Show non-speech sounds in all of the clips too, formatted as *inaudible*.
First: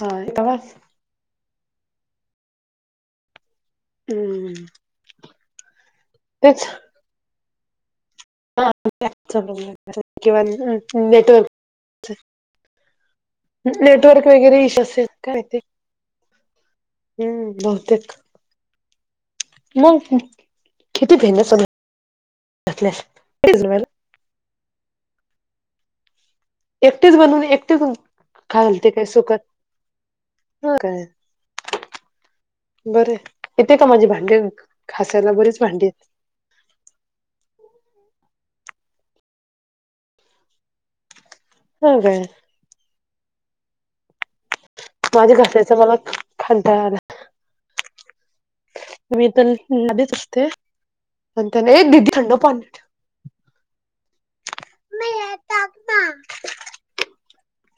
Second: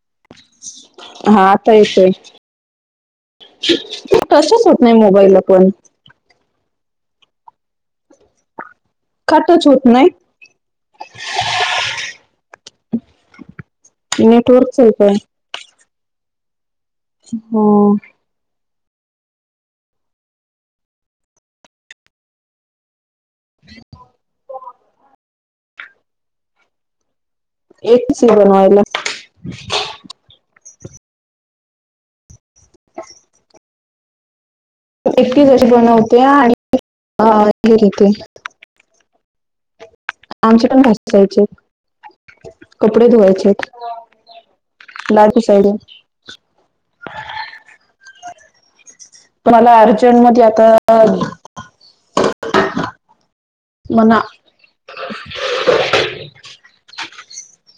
हा येतो आवाज? हा आता येतोय टच होत नाही मोबाईलला पण, टच? का टच होत नाही *inaudible* नेटवर्क नेटवर्क वगैरे नेटवर्कच इशू आहे असेल काय ते. हम्म हं. बहुतेक. मग किती भेण्या *inaudible* एकटेच बनवून एकटेच उ एकटीच आहे बनवायला खायलती काय सुखात. मग काय? बरं ए. येथे का माझे भांडे एकटीच अशी बनवते आणि अ् घेते ती. आमच्या पण भा जायचे. हो काय? कपडे धुवायचे हेत. भांडी घासायचं मलाअ कंटाळा आला. मी तर पण मला नादीच अर्जंट मध्ये असते, आता पन त्याने ए दीदी थंड पाणी मना.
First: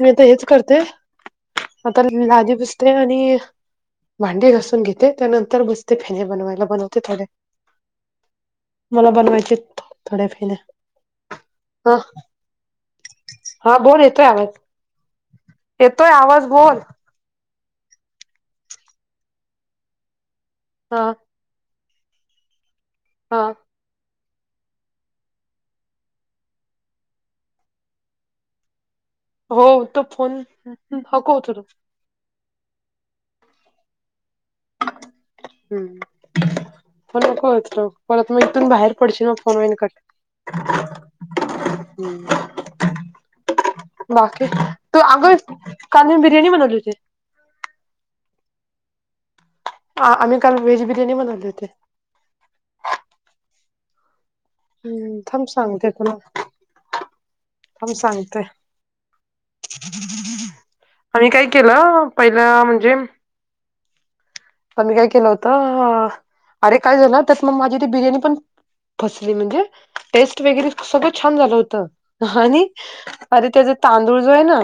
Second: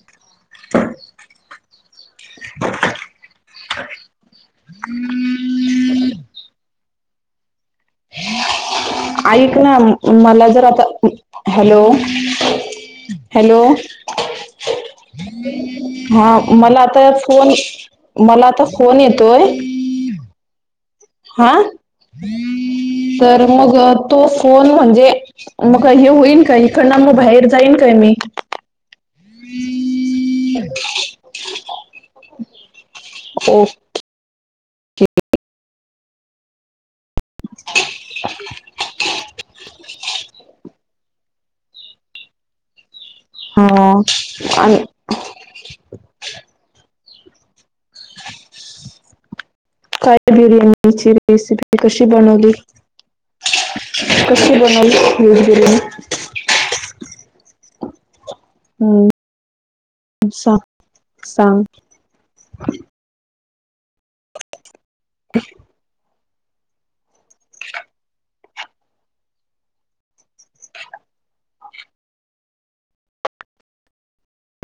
मी आता हेच करते. आता लाली पुसते आणि भांडे घासून घेते त्यानंतर बसते फेने बनवायला बनवते थोडे. मला बनवायचे ऐक ना थोड्या मला फेण्या जर आता हॅलो. ह हॅलो. हा बोल येतोय आवाज येतोय हा आवाज बोल मला आता फोन. मला आता फोन येतोय हाआ हा? हा हा तर मग तो फोन म्हणजे, मग का हे होईल का? इकडन म बाहेर जाईन काय मी? हो. तो फोन नको उचलू. हो. हम् प नको उचलु. परत मग इथून बाहेर पडशीन फोन होईन कट. हम्म. हा बाकी? आणि तू अगं, काल मी बिर्याणी बनवली होती. काय आम्ही काल व्हेज बिर्याणीची बिर्याणी बनवली रेसिपी कशी. ती बनवली. कशी बनवली होती थांब व्हेज बिर्याणी? सांगते तुला थांब सांगते. हम्म, सांग आणि काय सांग केलं, पहिलं म्हणजे तर मी काय केलं होतं, अरे काय झालं त्यात मग माझी ती बिर्याणी पण फसली म्हणजे, टेस्ट वगैरे सगळं छान झालं होत ह आणि अरे त्याचा तांदूळ जो आहे ना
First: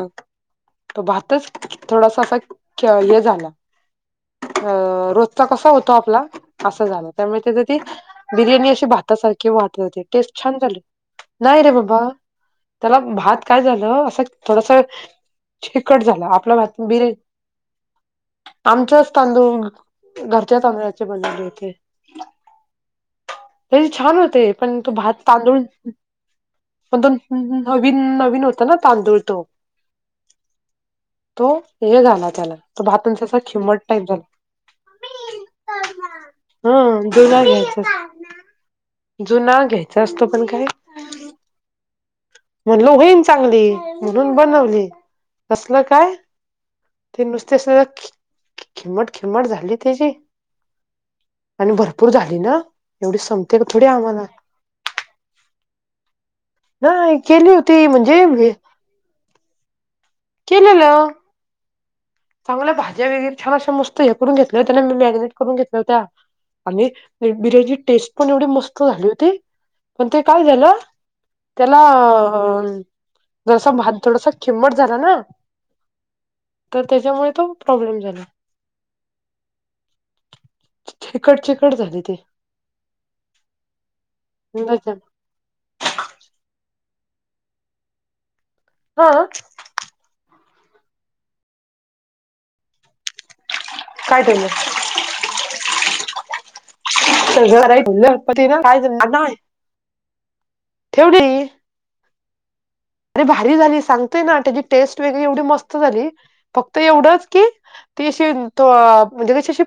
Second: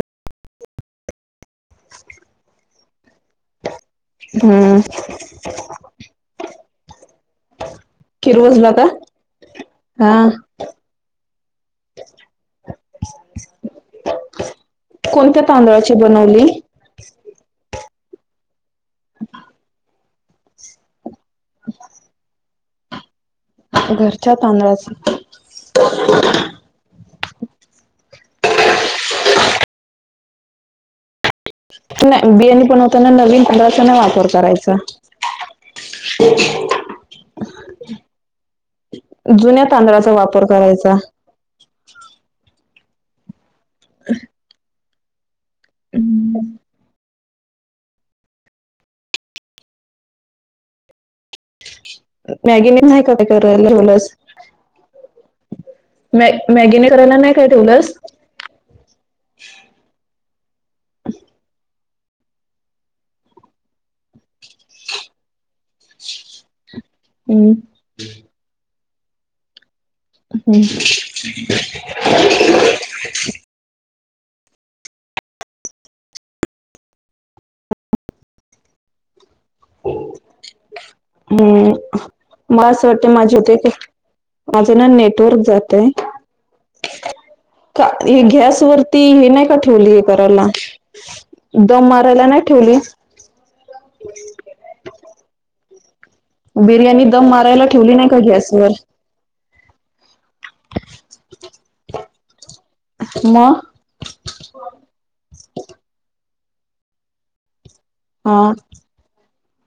तो भातच, थोडासा फक, हे झाला. *unintelligible* अ हम्म, रोजचा कसा होतो आपला असा झाला. त्यामुळे त्याच ते, बिर्याणी किरवसला का अशी भातासारखी कि वात होते. हा टेस्ट छान झाली. नाही रे बाबा त्याला भात काय झालं, असं थोडस, कोणत्या तांदळाची चिकट झाला. बनवली आपल्या भात बिरीअ. आमच्याच तांदूळ, घरच्या तांदुळा चे बनुले इथे. हे छान घरच्या होते. पण तो तांदळाची भात, तांदूळ पण तो नवीन नवीन होता ना तांदूळ तो. तो हे झाला नाही त्याला. बिर्याणी तो बनवताना भातंन तसा नवीन तांदळाचा चिमट नाही टाईप झाला. वापर करायचा हम्म, दुला घ्यायचं. जुन्या तांदळाचा वापर पण काय करायचा. म्हणल होईन चांगली, म्हणून बनवली. कसलं काय. ते नुसते सगळं खिंमट खिंमट झाली त्याची. आणि भरप भरपूर झाली ना. मॅगीने नाही का एवढी काय संपते का करायला थोडी ठेवलंस आम्हाला. मॅ मॅगीने करायला नाही काय केली होती ठेवलंस? म्हणजे केलेलं. चांगल्या भाज्या वगैरे छान अशा मस्त हे करून घेतल्या हो त्याने मी मॅरिनेट करून घेतल्या होत्या,, आणि हम्म, बिर्याणीची टेस्ट पण एवढी मस्त झाली होती,, पण ते काय हम्म, झालं, त्यात आपला,, जसं भात थोडसां खिंमट झाला ना. तर त्याच्यामुळे तो प्रॉब्लेम झाला. चिकट हम्म, चिकट झाली ते मला असं वाटतं माझी डेट आहे. चछ *unintelligible* परत जातय,, कात्री गॅसवरती हा हे नाही का ठेव ठेवलीय करायला,, दम मारायला नाही ठेवली. ् काय केल. *inaudible* बिर्याणी दम मारायला घर आहे ठेवली नाही का गणपती गॅसवर काय आडणावयचणं ठेवली,, अरे भारी मग झाली सांग ना त्याची टेस्ट वेगळी एवढी मस्त झाली फक्त एवढच कधीचं ू्संणं ती अशी हा त म्हणजे कशी अशी,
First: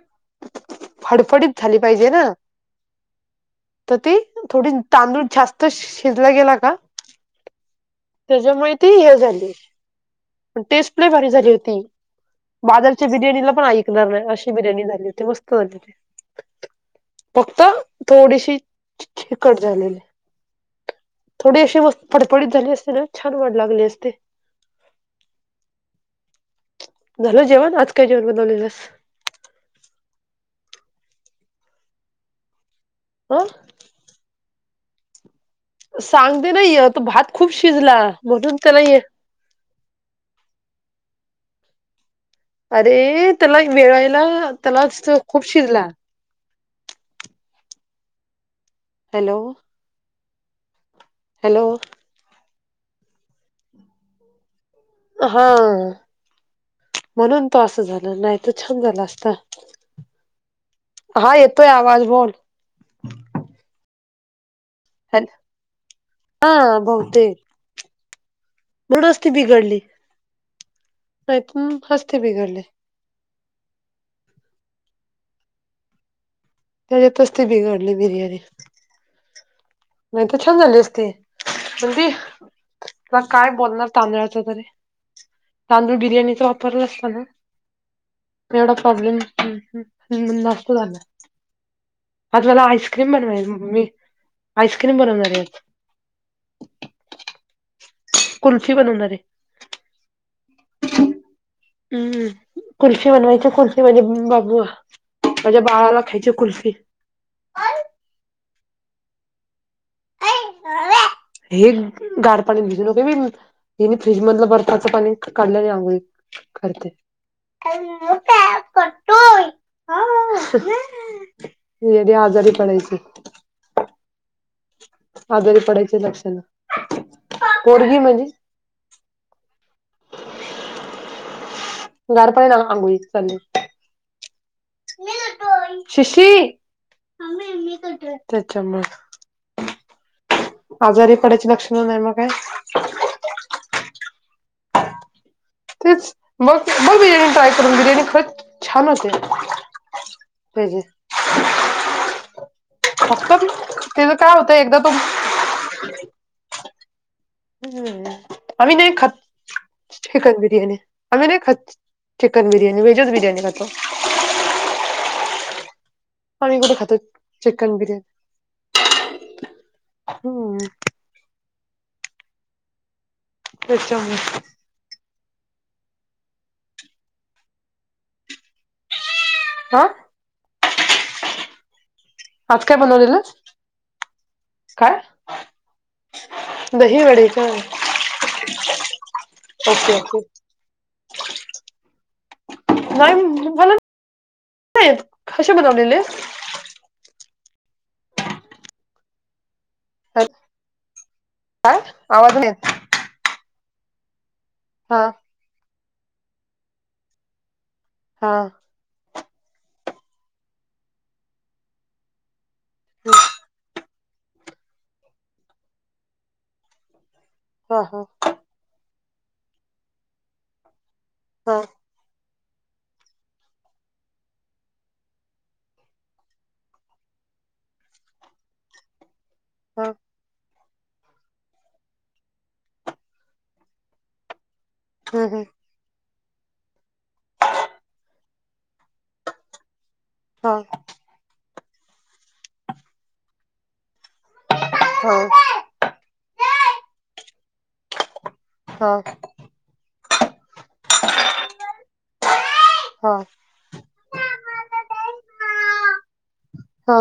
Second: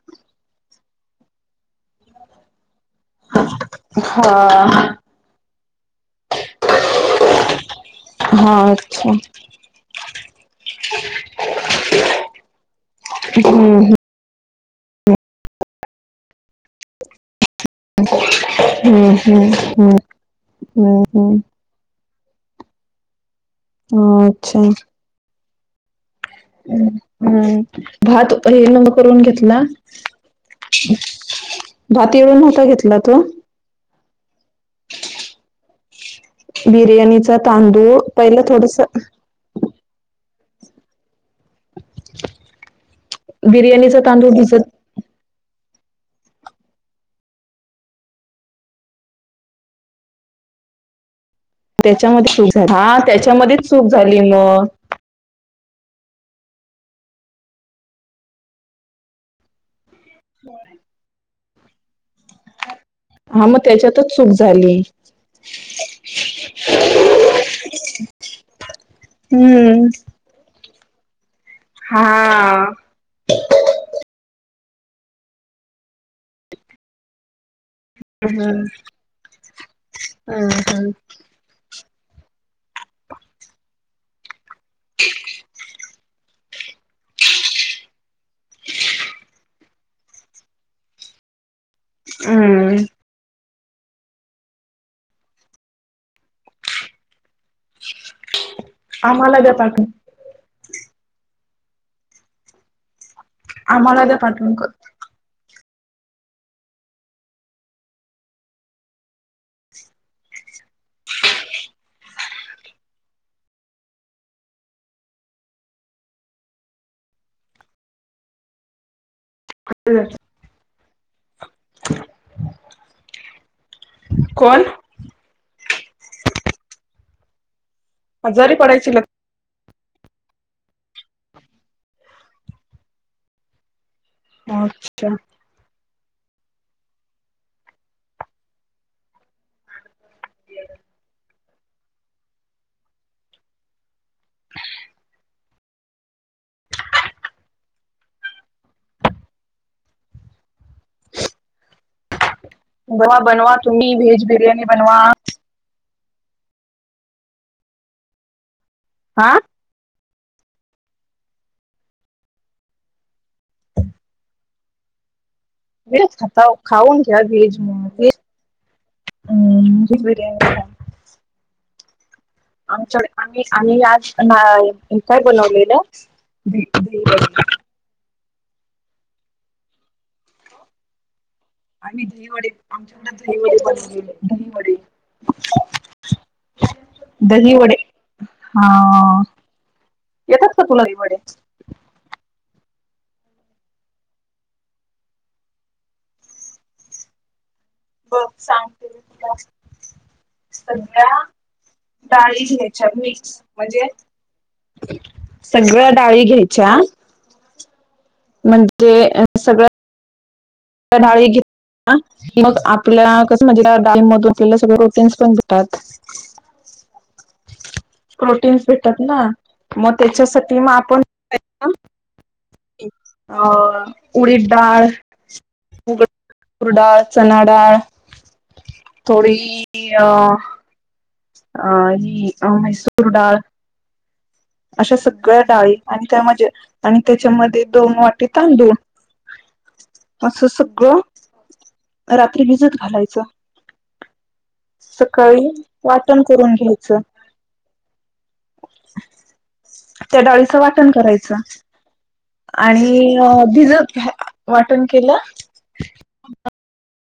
फडफडीत झाली पाहिजे ना. तर ती थोडी हा तांदूळ जास्त शिजला गेला का हा त्याच्यामुळं ती अच्छा हे झाली. पण टेस्ट लई भारी झाली होती,,, बादलच्या बिर्याणीला पण हम्म ऐकणार नाही, अशी. बिर्याणी झाली होती, मस्त झाली ते. फक्त थोडीशी हम्म हम्म चिकट हम्म झालेली, हम्म थोडी अशी मस्त फडफडीत झाली असती ना छान वड लागली असते अं अच्छा. झालं हम्म, जेवण आज काय जेवण भात हे बनवलेलंस न करून घेतला भात येळून नव्हता घेतला तो. अं सांगते ना य तो भात बिर्याणीचा खूप शिजला, तांदूळ पहिला म्हणून त्याला थोडस ये *inaudible* अरे त्याला बिर्याणीचा वेळायला तांदूळ भिजत त्यालाच खूप शिजला. हॅलो. हॅलो. त्याच्यामध्ये चूक झाली,, हा त्याच्यामध्येच चूक झाली मग. हां. म्हणून तो असं झालं नाही तर छान झाला असता. हा येतोय आवाज बोल. हा मग त्याच्यातच चूक झाली. हॅलो,, हा बहुतेक. म्हणूनच ती बिघडली, नाहीतर नसती बिघडली. त्याच्यातच ती बिघाडली बिर्याणी. नाही तर छान झाली असती,, पण ती, काय बोलणार तांदळाच्या तरी तांदूळ बिर्याणीचा वापरला असता ना एवढ प्रॉब्लेम नसता झाला. आज मला हम्म आईस्क्रीम बनवायच मी. आईस्क्रीम बनवणार आहे आज. कुल्फी बनवणार आहे आम्हाला द्या पाठवून. हम्म खुर्ची बनवायचे खुर्ची आम मध्ये बाबू माझ्या भावाला खायची आहे कुल्फी. हे गार पाण्यात भिजु नको हे फ्रीज मधलं बर्फाच पाणी काढल्याने आंघोळी करते. करतोय. वेडी आजारी पडायची. कोण? आजारी पडायचे लक्षण पोरगी म्हणते. आजारी पडायची लक्षण गार पाण्यानी आंघोळीच चाललय. *unintelligible* शशी. म्मम्मे मी करतो *unintelligible* आजारी पडायची लक्षणं नाही, मग काय? तेच मग मग बिर्याणी ट्राय करून, बिर्याणी खरच छान होते. कधी? *unintelligible* बनवा, फक्त बनवा तुम्ही त्याच व्हेज काय होतं बिर्याणी एकदा तो बनवा. ह. आम्ही नाही खात. हा. चिकन बिर्याणी, आम्ही नाही खात. चिकन बिर्यानी, व्हेजच बिर्यानी खातो. व्हेज खाता, आम्ही कुठे खातो खाऊन घ्या व्हेज चिकन बिर्याणी हम्म बिर्याणी आमच्याकडं आम्ही, आम्ही आज त्याच्यामुळे काय बनवलेल? हा. आम्ही दहीवडे, आज काय आमच्याकडं बनवलेलंस दहीवडे दहीवडे काय? दही वडे काय? दहीवडे. हा. ओके ओके येतात का तुला दहिवडे? नाही, मला नाही येत कसे बनवलेले? बघ सांगते सगळ्या काय आवाज डाळी नाही येत घे. सबमीक्स म्हणजे हा सगळ्या डाळी घ्यायच्या हा. म्हणजे सगळ डाळी घेऊन ना, मग आपल्या कसं म्हणजे डाळी मधून आपल्याला सगळे प्रोटीन्स पण भेटतात. हा.. हा. प्रोटीन्स भेटतात ना, मग त्याच्यासाठी मग आपण हा. अ, उडीद डाळ तुर डाळ, चणा डाळ थोडी हा *unintelligible* अ ही अ म्हसूर डाळ, अशा हम्म सगळ्या हम्म डाळी. आणि त्यामजे आणि त्यांच्या मध्ये दोन वाटी तांदूळ. असं हा सगळं, रात्री भिजत घालायचं. हा सकाळी वाटण करून घ्यायचं. हा. त्या डाळीचं वाटण करायचं, आणि हा भिजत घा वाटण केलं. हा